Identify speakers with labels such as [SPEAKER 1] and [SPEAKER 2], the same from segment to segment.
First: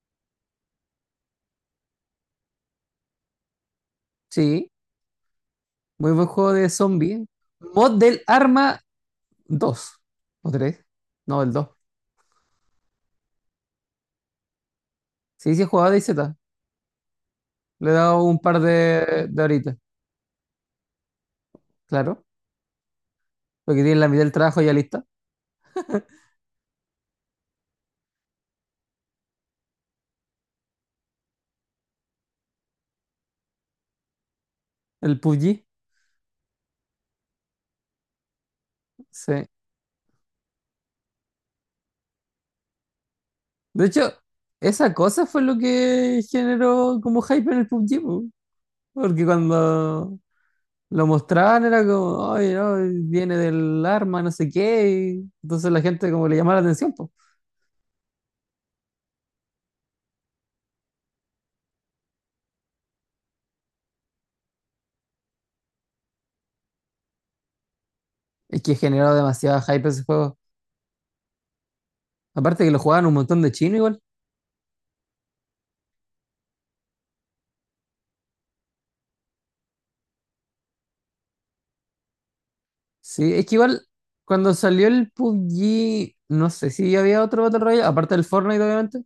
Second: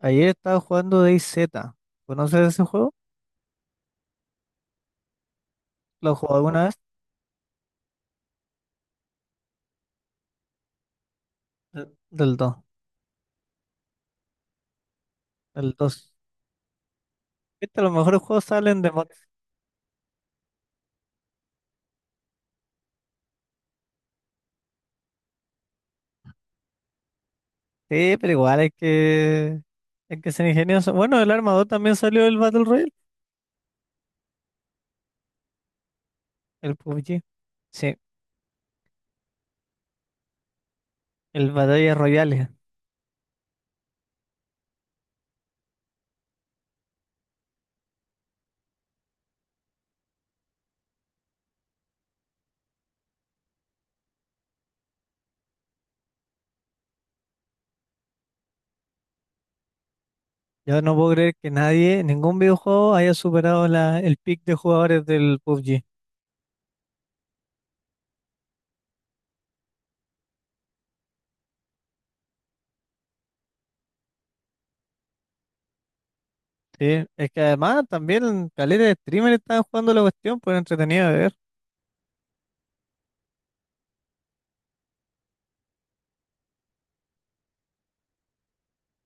[SPEAKER 1] Ayer estaba jugando DayZ. ¿Conoces ese juego?
[SPEAKER 2] Sí, muy
[SPEAKER 1] ¿Lo
[SPEAKER 2] buen
[SPEAKER 1] jugó
[SPEAKER 2] juego
[SPEAKER 1] alguna
[SPEAKER 2] de
[SPEAKER 1] vez?
[SPEAKER 2] zombie. Mod del Arma 2, ¿o 3? No, el 2.
[SPEAKER 1] Del dos.
[SPEAKER 2] Sí, sí, he
[SPEAKER 1] El
[SPEAKER 2] jugado
[SPEAKER 1] 2.
[SPEAKER 2] de Z.
[SPEAKER 1] Viste,
[SPEAKER 2] Le
[SPEAKER 1] los
[SPEAKER 2] he
[SPEAKER 1] mejores
[SPEAKER 2] dado un
[SPEAKER 1] juegos
[SPEAKER 2] par
[SPEAKER 1] salen de mods.
[SPEAKER 2] de horitas, claro. Porque tiene la mitad del trabajo ya lista.
[SPEAKER 1] Sí, pero igual hay que ser ingenioso. Bueno, el Arma 2 también salió el Battle Royale.
[SPEAKER 2] El PUBG.
[SPEAKER 1] El PUBG. Sí,
[SPEAKER 2] Sí.
[SPEAKER 1] el Battle Royale.
[SPEAKER 2] De hecho, esa cosa fue lo que generó como hype en el PUBG, po. Porque cuando lo mostraban era como, ay, no, viene del arma, no sé qué. Y entonces la gente como le llamaba la atención, po.
[SPEAKER 1] Yo no puedo creer que nadie, ningún videojuego haya superado el pick de jugadores del PUBG.
[SPEAKER 2] Es que generó demasiado hype ese juego. Aparte que lo jugaban un montón de chinos igual.
[SPEAKER 1] Sí, es que además también caleta de streamers estaban jugando la cuestión, pues era entretenido de ver.
[SPEAKER 2] Sí, es que igual cuando salió el PUBG, no sé si había otro Battle Royale, aparte del Fortnite obviamente,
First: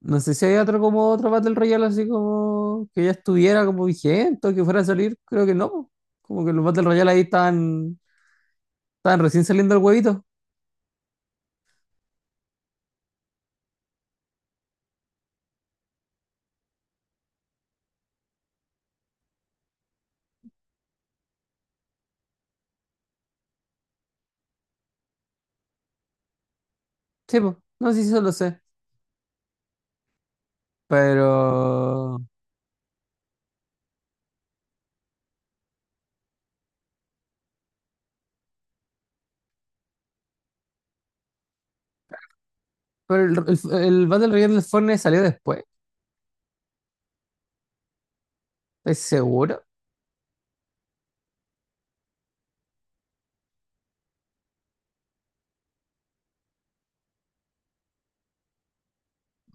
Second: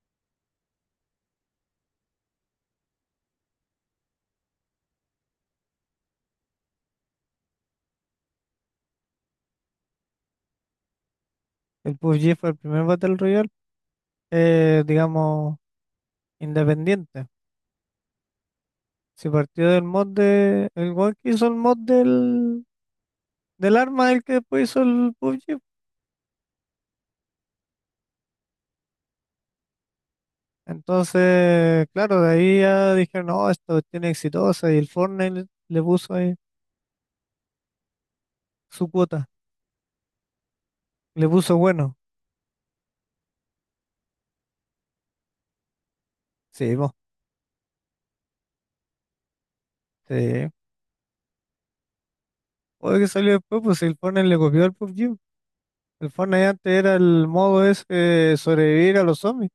[SPEAKER 2] no sé si había otro como otro Battle Royale así como que ya estuviera como vigente o que fuera a salir, creo que no, po. Como que los Battle Royale ahí están recién saliendo el huevito.
[SPEAKER 1] El PUBG fue el primer Battle Royale, digamos independiente. Si partió del mod de... El weón que hizo el mod del arma, el que después hizo el PUBG.
[SPEAKER 2] Sí, po. No sé si eso lo sé,
[SPEAKER 1] Entonces,
[SPEAKER 2] pero
[SPEAKER 1] claro, de ahí ya dijeron, no, esta cuestión es exitosa. Y el Fortnite le puso ahí su cuota. Le puso bueno.
[SPEAKER 2] pero el Battle Royale del Fortnite salió después,
[SPEAKER 1] Sí, vos.
[SPEAKER 2] ¿estás seguro?
[SPEAKER 1] Sí. Oye, que salió después, pues el Fortnite le copió al PUBG. El Fortnite antes era el modo ese de sobrevivir a los zombies.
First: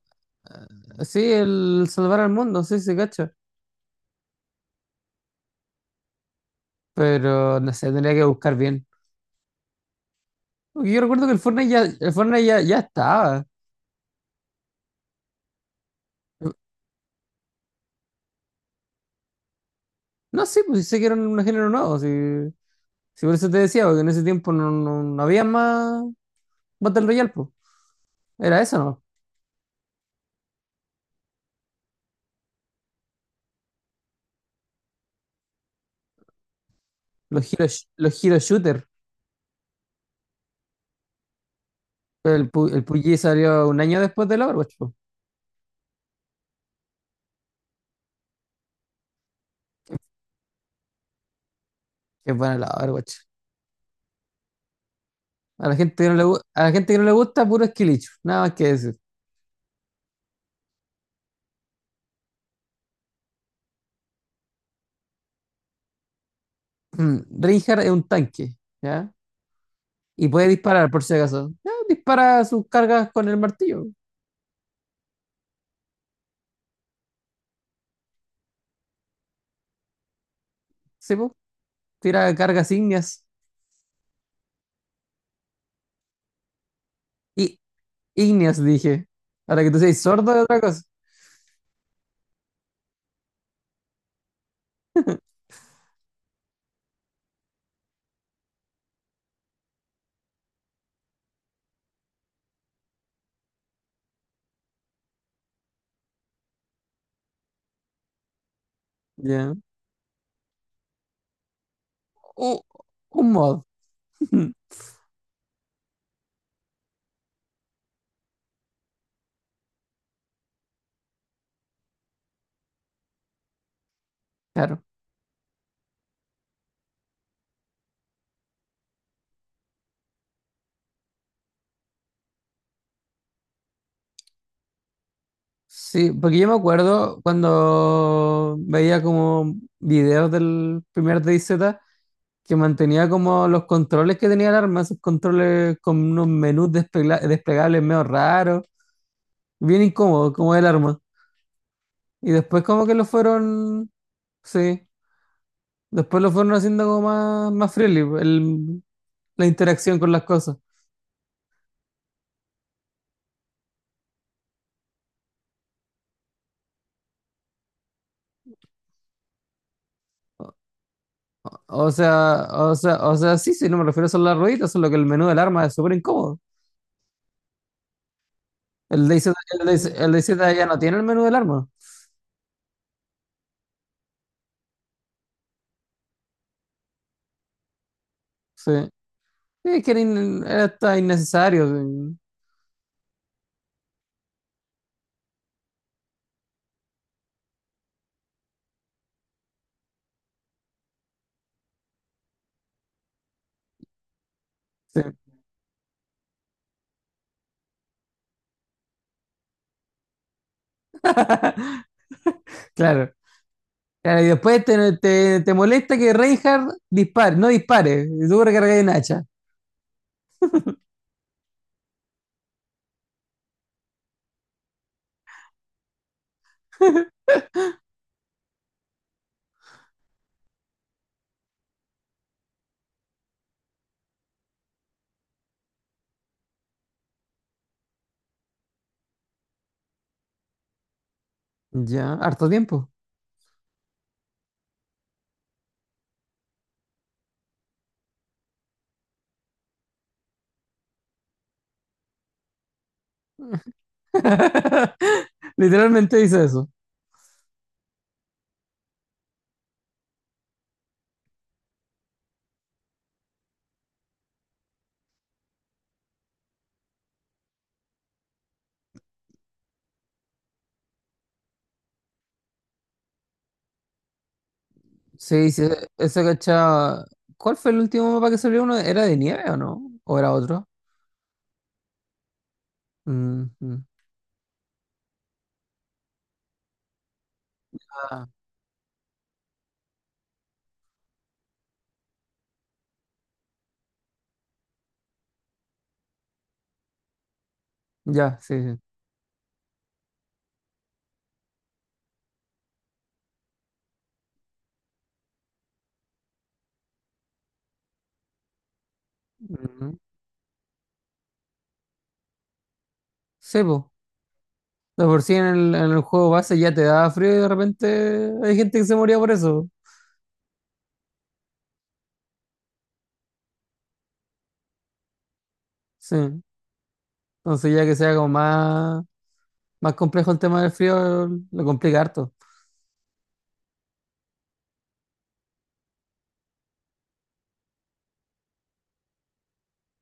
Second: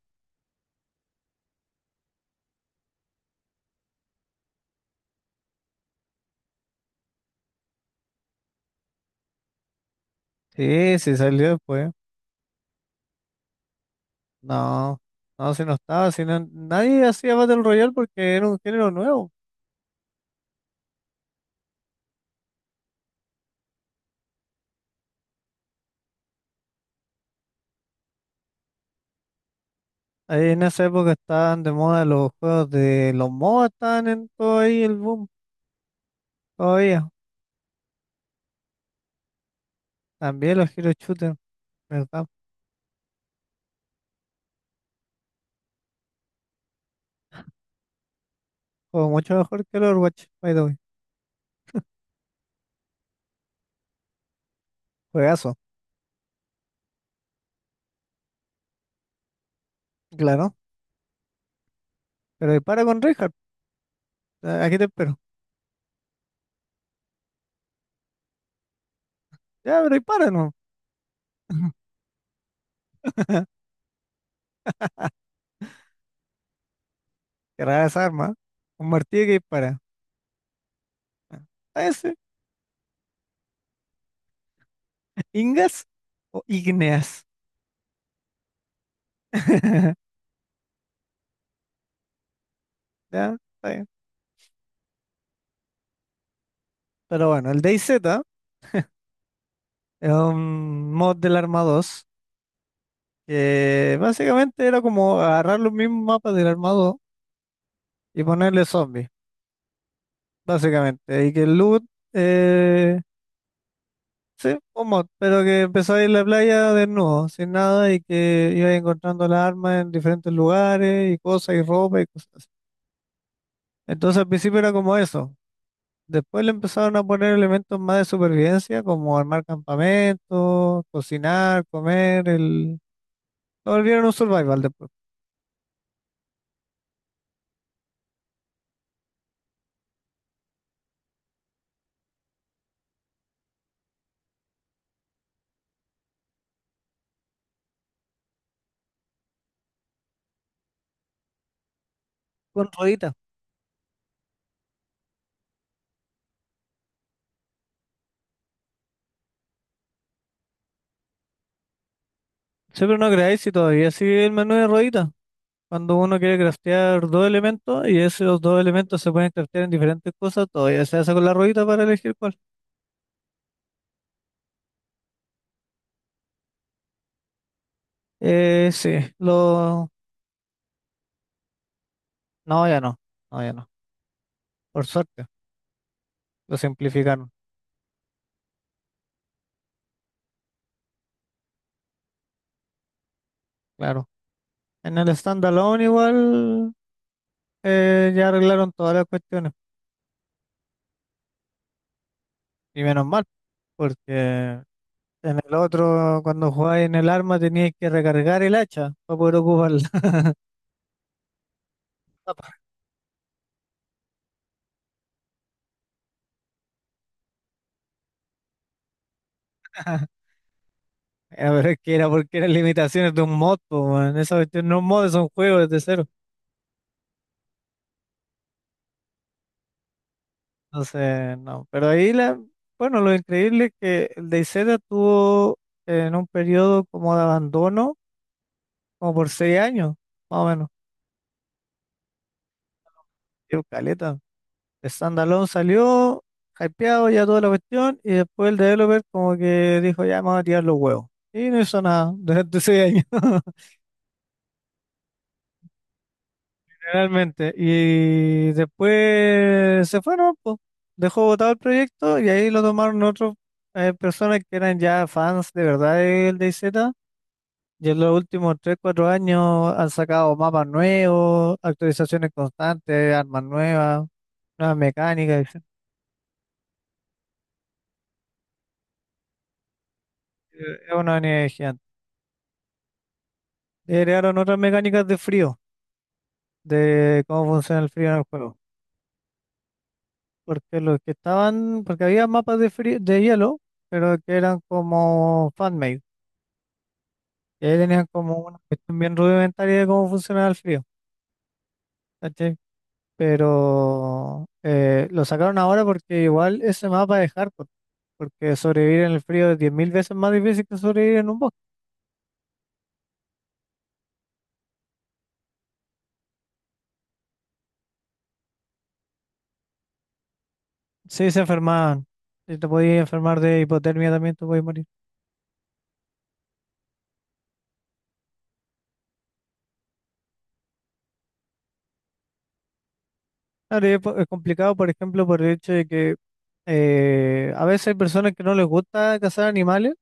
[SPEAKER 2] Sí, el Salvar al Mundo, sí, se cacho, pero no sé, tendría que buscar bien. Porque
[SPEAKER 1] Sí,
[SPEAKER 2] yo
[SPEAKER 1] sí,
[SPEAKER 2] recuerdo que el
[SPEAKER 1] salió
[SPEAKER 2] Fortnite ya,
[SPEAKER 1] después.
[SPEAKER 2] el Fortnite ya, ya estaba.
[SPEAKER 1] No, no, si no estaba, si no, nadie hacía Battle Royale porque era un género nuevo.
[SPEAKER 2] No sé, pues sí sé que era un género nuevo. Si, si por eso te decía, porque en ese tiempo no, no, no había más Battle Royale, pues. Era eso, ¿no?
[SPEAKER 1] Ahí en esa época estaban de moda los juegos de los MOBA, estaban en todo ahí el boom, todavía.
[SPEAKER 2] Los hero shooter.
[SPEAKER 1] También los Hero Shooter, ¿verdad?
[SPEAKER 2] Pero el PUBG salió un año después del Overwatch, pues.
[SPEAKER 1] Juego mucho mejor que el Overwatch, by the way.
[SPEAKER 2] Qué bueno el Overwatch.
[SPEAKER 1] Juegazo,
[SPEAKER 2] A la gente que no le gusta, puro esquilicho. Nada más que decir.
[SPEAKER 1] claro. Pero dispara con Reinhardt, aquí te espero.
[SPEAKER 2] Reinhardt es un tanque, ¿ya?
[SPEAKER 1] Ya, pero
[SPEAKER 2] Y
[SPEAKER 1] dispara,
[SPEAKER 2] puede
[SPEAKER 1] ¿no?
[SPEAKER 2] disparar, por si acaso. Ya, dispara sus cargas con el martillo.
[SPEAKER 1] Qué rara esa arma, ¿eh? Un martillo que dispara.
[SPEAKER 2] ¿Sí, po?
[SPEAKER 1] Ah, ese,
[SPEAKER 2] Tira cargas ígneas.
[SPEAKER 1] ingas o igneas.
[SPEAKER 2] Y Igneos, dije. Ahora que tú seas sordo de otra cosa.
[SPEAKER 1] Ya, está bien. Pero bueno, el DayZ es un mod del Arma 2. Básicamente era como agarrar los mismos mapas del armado y ponerle zombies,
[SPEAKER 2] Ya.
[SPEAKER 1] básicamente. Y que el loot,
[SPEAKER 2] Uh,
[SPEAKER 1] eh,
[SPEAKER 2] Un mod.
[SPEAKER 1] sí, un mod, pero que empezó a ir a la playa desnudo, sin nada, y que iba encontrando las armas en diferentes lugares y cosas y ropa y cosas así. Entonces al principio era
[SPEAKER 2] Claro.
[SPEAKER 1] como eso. Después le empezaron a poner elementos más de supervivencia, como armar campamentos, cocinar, comer, el... Lo volvieron un survival después.
[SPEAKER 2] Sí, porque yo me acuerdo cuando veía como videos del primer DayZ que mantenía como los controles que tenía el arma, esos controles con unos menús desplegables medio raros, bien incómodos como el arma. Y después
[SPEAKER 1] Con
[SPEAKER 2] como que lo
[SPEAKER 1] rueditas.
[SPEAKER 2] fueron, sí, después lo fueron haciendo como más friendly, la interacción con las cosas.
[SPEAKER 1] Sí, pero no creáis si todavía sigue el menú de rueditas. Cuando uno quiere craftear dos elementos y esos dos elementos se pueden craftear en diferentes cosas, todavía se hace con la ruedita para
[SPEAKER 2] O
[SPEAKER 1] elegir cuál.
[SPEAKER 2] sea, o sea, o sea, sí, sí, no me refiero solo a las rueditas, solo que el menú del arma es súper incómodo.
[SPEAKER 1] Sí,
[SPEAKER 2] El DayZ, el DayZ
[SPEAKER 1] lo...
[SPEAKER 2] el DayZ ya no tiene el menú del arma.
[SPEAKER 1] No, ya no, no, ya no. Por suerte, lo simplificaron,
[SPEAKER 2] Sí. Sí, es que era hasta innecesario.
[SPEAKER 1] claro. En el standalone igual ya arreglaron todas las cuestiones, y menos mal, porque en
[SPEAKER 2] Sí. Sí.
[SPEAKER 1] el otro, cuando jugáis en el arma, teníais que recargar el hacha para poder ocuparla.
[SPEAKER 2] Claro. Claro, y después te molesta que Reinhardt dispare, no dispare, y tú recargas un hacha.
[SPEAKER 1] Ah, pero es que era porque eran limitaciones de un mod, po, weón. Esa cuestión no es un mod, es un juego desde cero. Entonces, no. Pero ahí, bueno, lo increíble es que el DayZ tuvo en un periodo como de abandono, como por 6 años, más o menos.
[SPEAKER 2] Ya, harto tiempo.
[SPEAKER 1] Dio caleta. Standalone salió, hypeado ya toda la cuestión, y después el developer como que dijo, ya vamos a tirar los huevos. Y no hizo nada durante 6 años,
[SPEAKER 2] Literalmente dice eso.
[SPEAKER 1] realmente. Y después se fueron, pues. Dejó botado el proyecto y ahí lo tomaron otros, personas que eran ya fans de verdad del DayZ. Y en los últimos tres cuatro años han sacado mapas nuevos, actualizaciones constantes, armas nuevas, nuevas mecánicas,
[SPEAKER 2] Sí, sí,
[SPEAKER 1] etc.
[SPEAKER 2] eso cachaba. ¿Cuál fue el último mapa que salió uno? ¿Era de nieve o no? ¿O era otro?
[SPEAKER 1] Es una unidad gigante.
[SPEAKER 2] Mm, mm.
[SPEAKER 1] Y agregaron otras mecánicas de frío, de cómo funciona el frío en el
[SPEAKER 2] Ah,
[SPEAKER 1] juego. Porque los que estaban, porque había mapas de frío, de hielo, pero que eran como fan-made. Y ahí tenían como
[SPEAKER 2] ya,
[SPEAKER 1] una
[SPEAKER 2] sí, sí.
[SPEAKER 1] cuestión bien rudimentaria de cómo funcionaba el frío. ¿Cachai? Pero lo sacaron ahora porque igual ese mapa es hardcore, porque sobrevivir en el frío es 10.000
[SPEAKER 2] Ujú.
[SPEAKER 1] veces más difícil que sobrevivir en un bosque.
[SPEAKER 2] Sí, po. De por sí en el juego base ya te da frío y de repente hay gente que se moría por eso.
[SPEAKER 1] Sí, se enfermaban. Si te podías enfermar de hipotermia también te podías morir.
[SPEAKER 2] Sí. Entonces ya que sea como más complejo el tema del frío, lo complica harto.
[SPEAKER 1] Claro, y es complicado, por ejemplo, por el hecho de que a veces hay personas que no les gusta cazar animales,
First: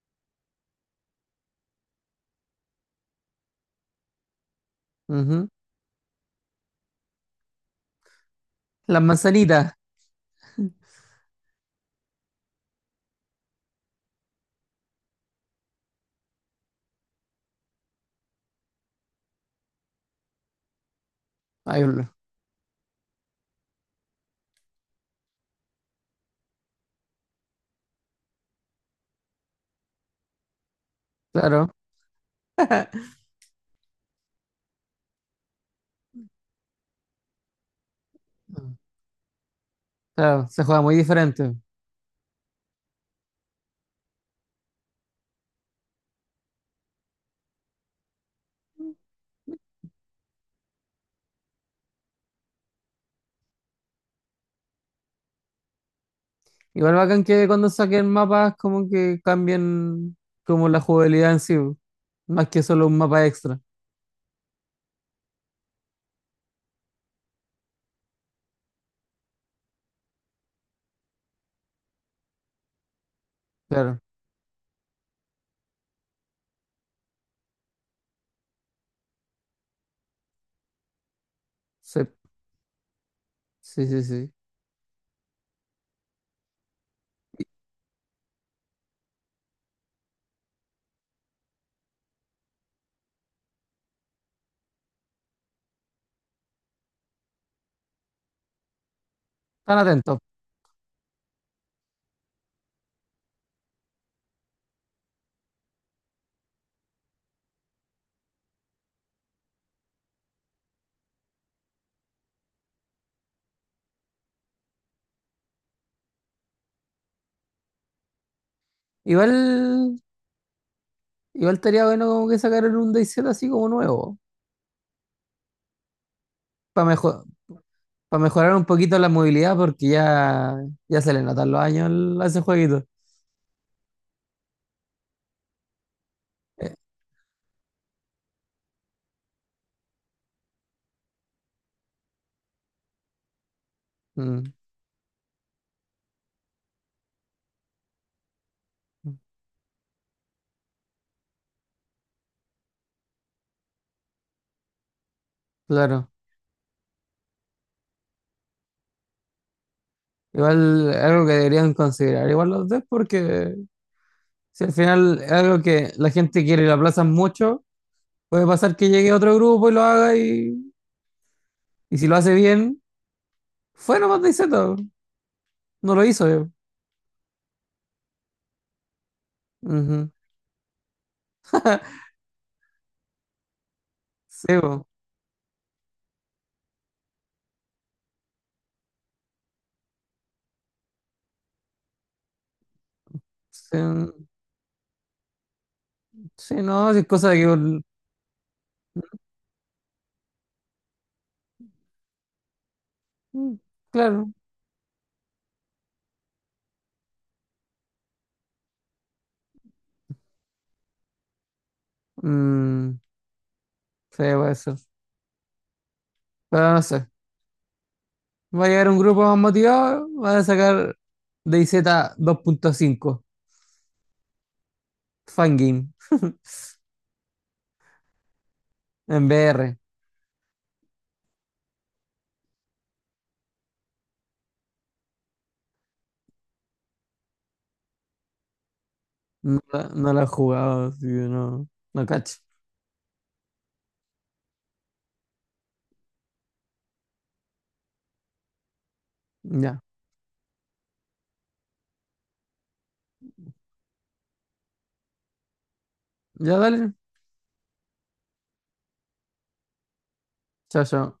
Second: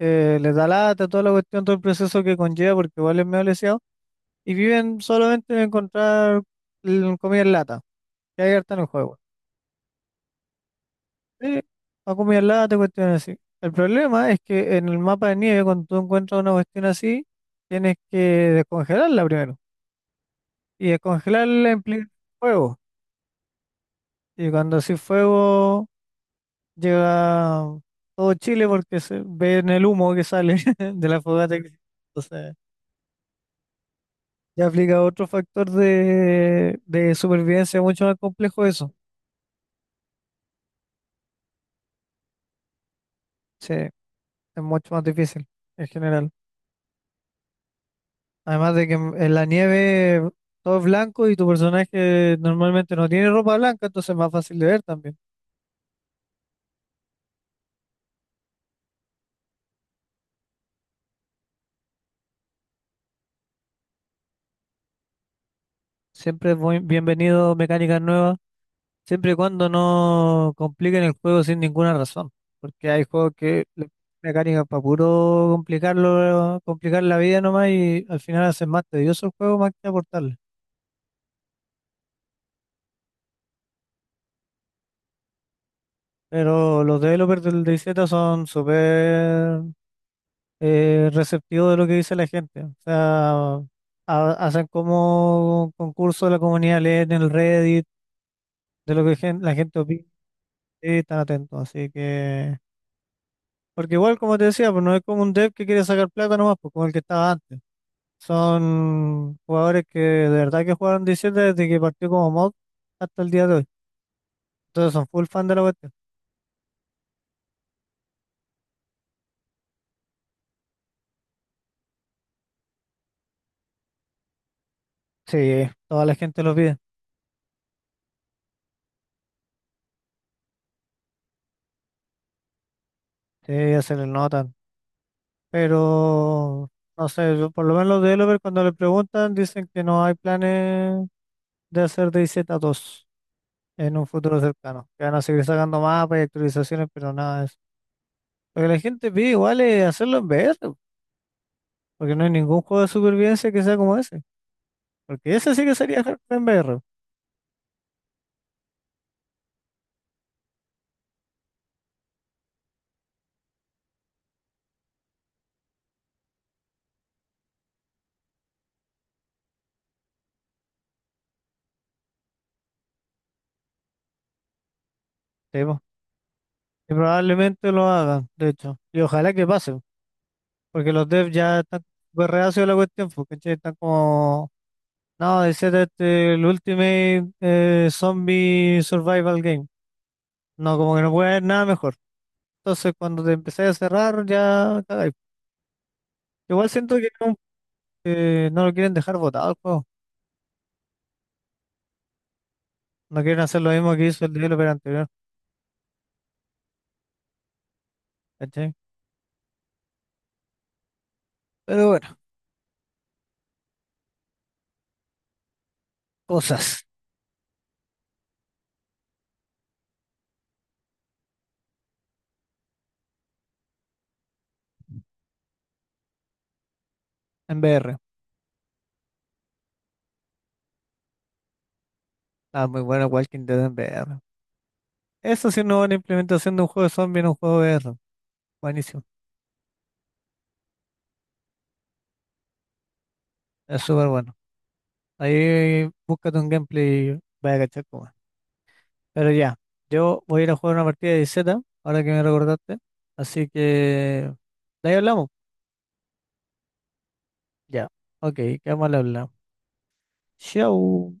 [SPEAKER 1] les da lata, toda la cuestión, todo el proceso que conlleva, porque igual es medio leseado, y viven
[SPEAKER 2] Ujú.
[SPEAKER 1] solamente de encontrar, comida en lata, que hay harta en el
[SPEAKER 2] Las
[SPEAKER 1] juego.
[SPEAKER 2] manzanitas.
[SPEAKER 1] Sí, ha comido lata, cuestiones así. El problema es que en el mapa de nieve, cuando tú encuentras una cuestión así, tienes que descongelarla primero. Y descongelarla
[SPEAKER 2] Ahí
[SPEAKER 1] implica
[SPEAKER 2] lo-
[SPEAKER 1] fuego. Y cuando así fuego, llega todo Chile porque se ve en el humo que sale de la fogata.
[SPEAKER 2] claro.
[SPEAKER 1] Entonces, ya aplica otro factor de supervivencia mucho más complejo eso.
[SPEAKER 2] Claro, se juega muy diferente.
[SPEAKER 1] Sí, es mucho más difícil en general. Además de que en la nieve todo es blanco y tu personaje normalmente no tiene ropa blanca, entonces es más fácil de ver también.
[SPEAKER 2] Igual bacán que cuando saquen mapas como que cambien como la jugabilidad en sí, po, más que solo un mapa extra.
[SPEAKER 1] Siempre es bienvenido mecánicas nuevas, siempre y cuando no compliquen el juego sin ninguna razón. Porque hay juegos que le ponen
[SPEAKER 2] Claro.
[SPEAKER 1] mecánicas para puro complicarlo, complicar la vida nomás y al final hacen más tedioso el juego más que aportarle.
[SPEAKER 2] Sí, sí, sí, sí.
[SPEAKER 1] Pero los developers del DayZ son súper, receptivo de lo que dice la gente. O sea, hacen como concurso de la comunidad, leen en el Reddit, de lo que la
[SPEAKER 2] Están
[SPEAKER 1] gente opina,
[SPEAKER 2] atentos.
[SPEAKER 1] y están atentos. Así que, porque igual, como te decía, pues no es como un dev que quiere sacar plata nomás, pues como el que estaba antes. Son jugadores que de verdad que jugaron 17 desde que partió como mod hasta el día de hoy. Entonces son full fan de la cuestión.
[SPEAKER 2] Igual. Igual estaría bueno como que sacaran un DayZ así como nuevo,
[SPEAKER 1] Sí, toda la gente lo pide.
[SPEAKER 2] para mejor, para mejorar un poquito la movilidad, porque ya, ya se le notan los años a ese jueguito.
[SPEAKER 1] Sí, se les nota. Pero,
[SPEAKER 2] Eh,
[SPEAKER 1] no sé, por lo menos los developers cuando le preguntan dicen que no hay planes de hacer DayZ 2 en un futuro
[SPEAKER 2] mm,
[SPEAKER 1] cercano. Que van a seguir sacando mapas y actualizaciones, pero nada de eso. Lo que la gente pide igual es hacerlo en VR, po, porque no hay ningún juego de supervivencia que sea como ese. Porque ese sí que sería
[SPEAKER 2] claro.
[SPEAKER 1] hardcore en VR.
[SPEAKER 2] Igual algo que deberían considerar, igual los devs, porque si al final es algo que la gente quiere y lo aplazan mucho, puede pasar que llegue otro grupo y lo haga y si lo hace bien, fue nomás DayZ,
[SPEAKER 1] Sí, po.
[SPEAKER 2] no lo hizo yo.
[SPEAKER 1] Y probablemente lo hagan, de hecho. Y ojalá que pase,
[SPEAKER 2] Ujú.
[SPEAKER 1] porque los devs ya están súper reacios a la cuestión, porque están
[SPEAKER 2] Sí,
[SPEAKER 1] como:
[SPEAKER 2] po.
[SPEAKER 1] No, ese es este, el Ultimate, Zombie Survival Game. No, como que no puede haber nada mejor. Entonces, cuando te empecé a
[SPEAKER 2] Sí,
[SPEAKER 1] cerrar,
[SPEAKER 2] mm,
[SPEAKER 1] ya cagáis.
[SPEAKER 2] sí,
[SPEAKER 1] Igual
[SPEAKER 2] no,
[SPEAKER 1] siento
[SPEAKER 2] sí, es
[SPEAKER 1] que
[SPEAKER 2] cosa
[SPEAKER 1] no,
[SPEAKER 2] de que...
[SPEAKER 1] no lo quieren dejar botado el juego. No quieren
[SPEAKER 2] Mm,
[SPEAKER 1] hacer lo mismo que hizo el
[SPEAKER 2] claro.
[SPEAKER 1] developer anterior. ¿Cachai? Pero bueno,
[SPEAKER 2] Mm, sí, puede ser. Pero no
[SPEAKER 1] cosas
[SPEAKER 2] sé. Va a llegar un grupo más motivado. Van a sacar DZ 2.5 Fangame.
[SPEAKER 1] en VR.
[SPEAKER 2] En VR.
[SPEAKER 1] Ah, muy bueno Walking Dead en VR. Eso sí, no una buena implementación de un juego de zombie en un juego de VR. Buenísimo.
[SPEAKER 2] No, no lo he jugado, así que no, no cacho.
[SPEAKER 1] Es súper bueno. Ahí búscate un gameplay y vaya a cachar cómo es. Pero ya,
[SPEAKER 2] Ya.
[SPEAKER 1] yo voy a ir a jugar una partida de Z, ahora que me recordaste. Así que, de ahí hablamos.
[SPEAKER 2] Ya dale.
[SPEAKER 1] Ya, ok, quedamos al habla.
[SPEAKER 2] Chao,
[SPEAKER 1] Chau.
[SPEAKER 2] chao.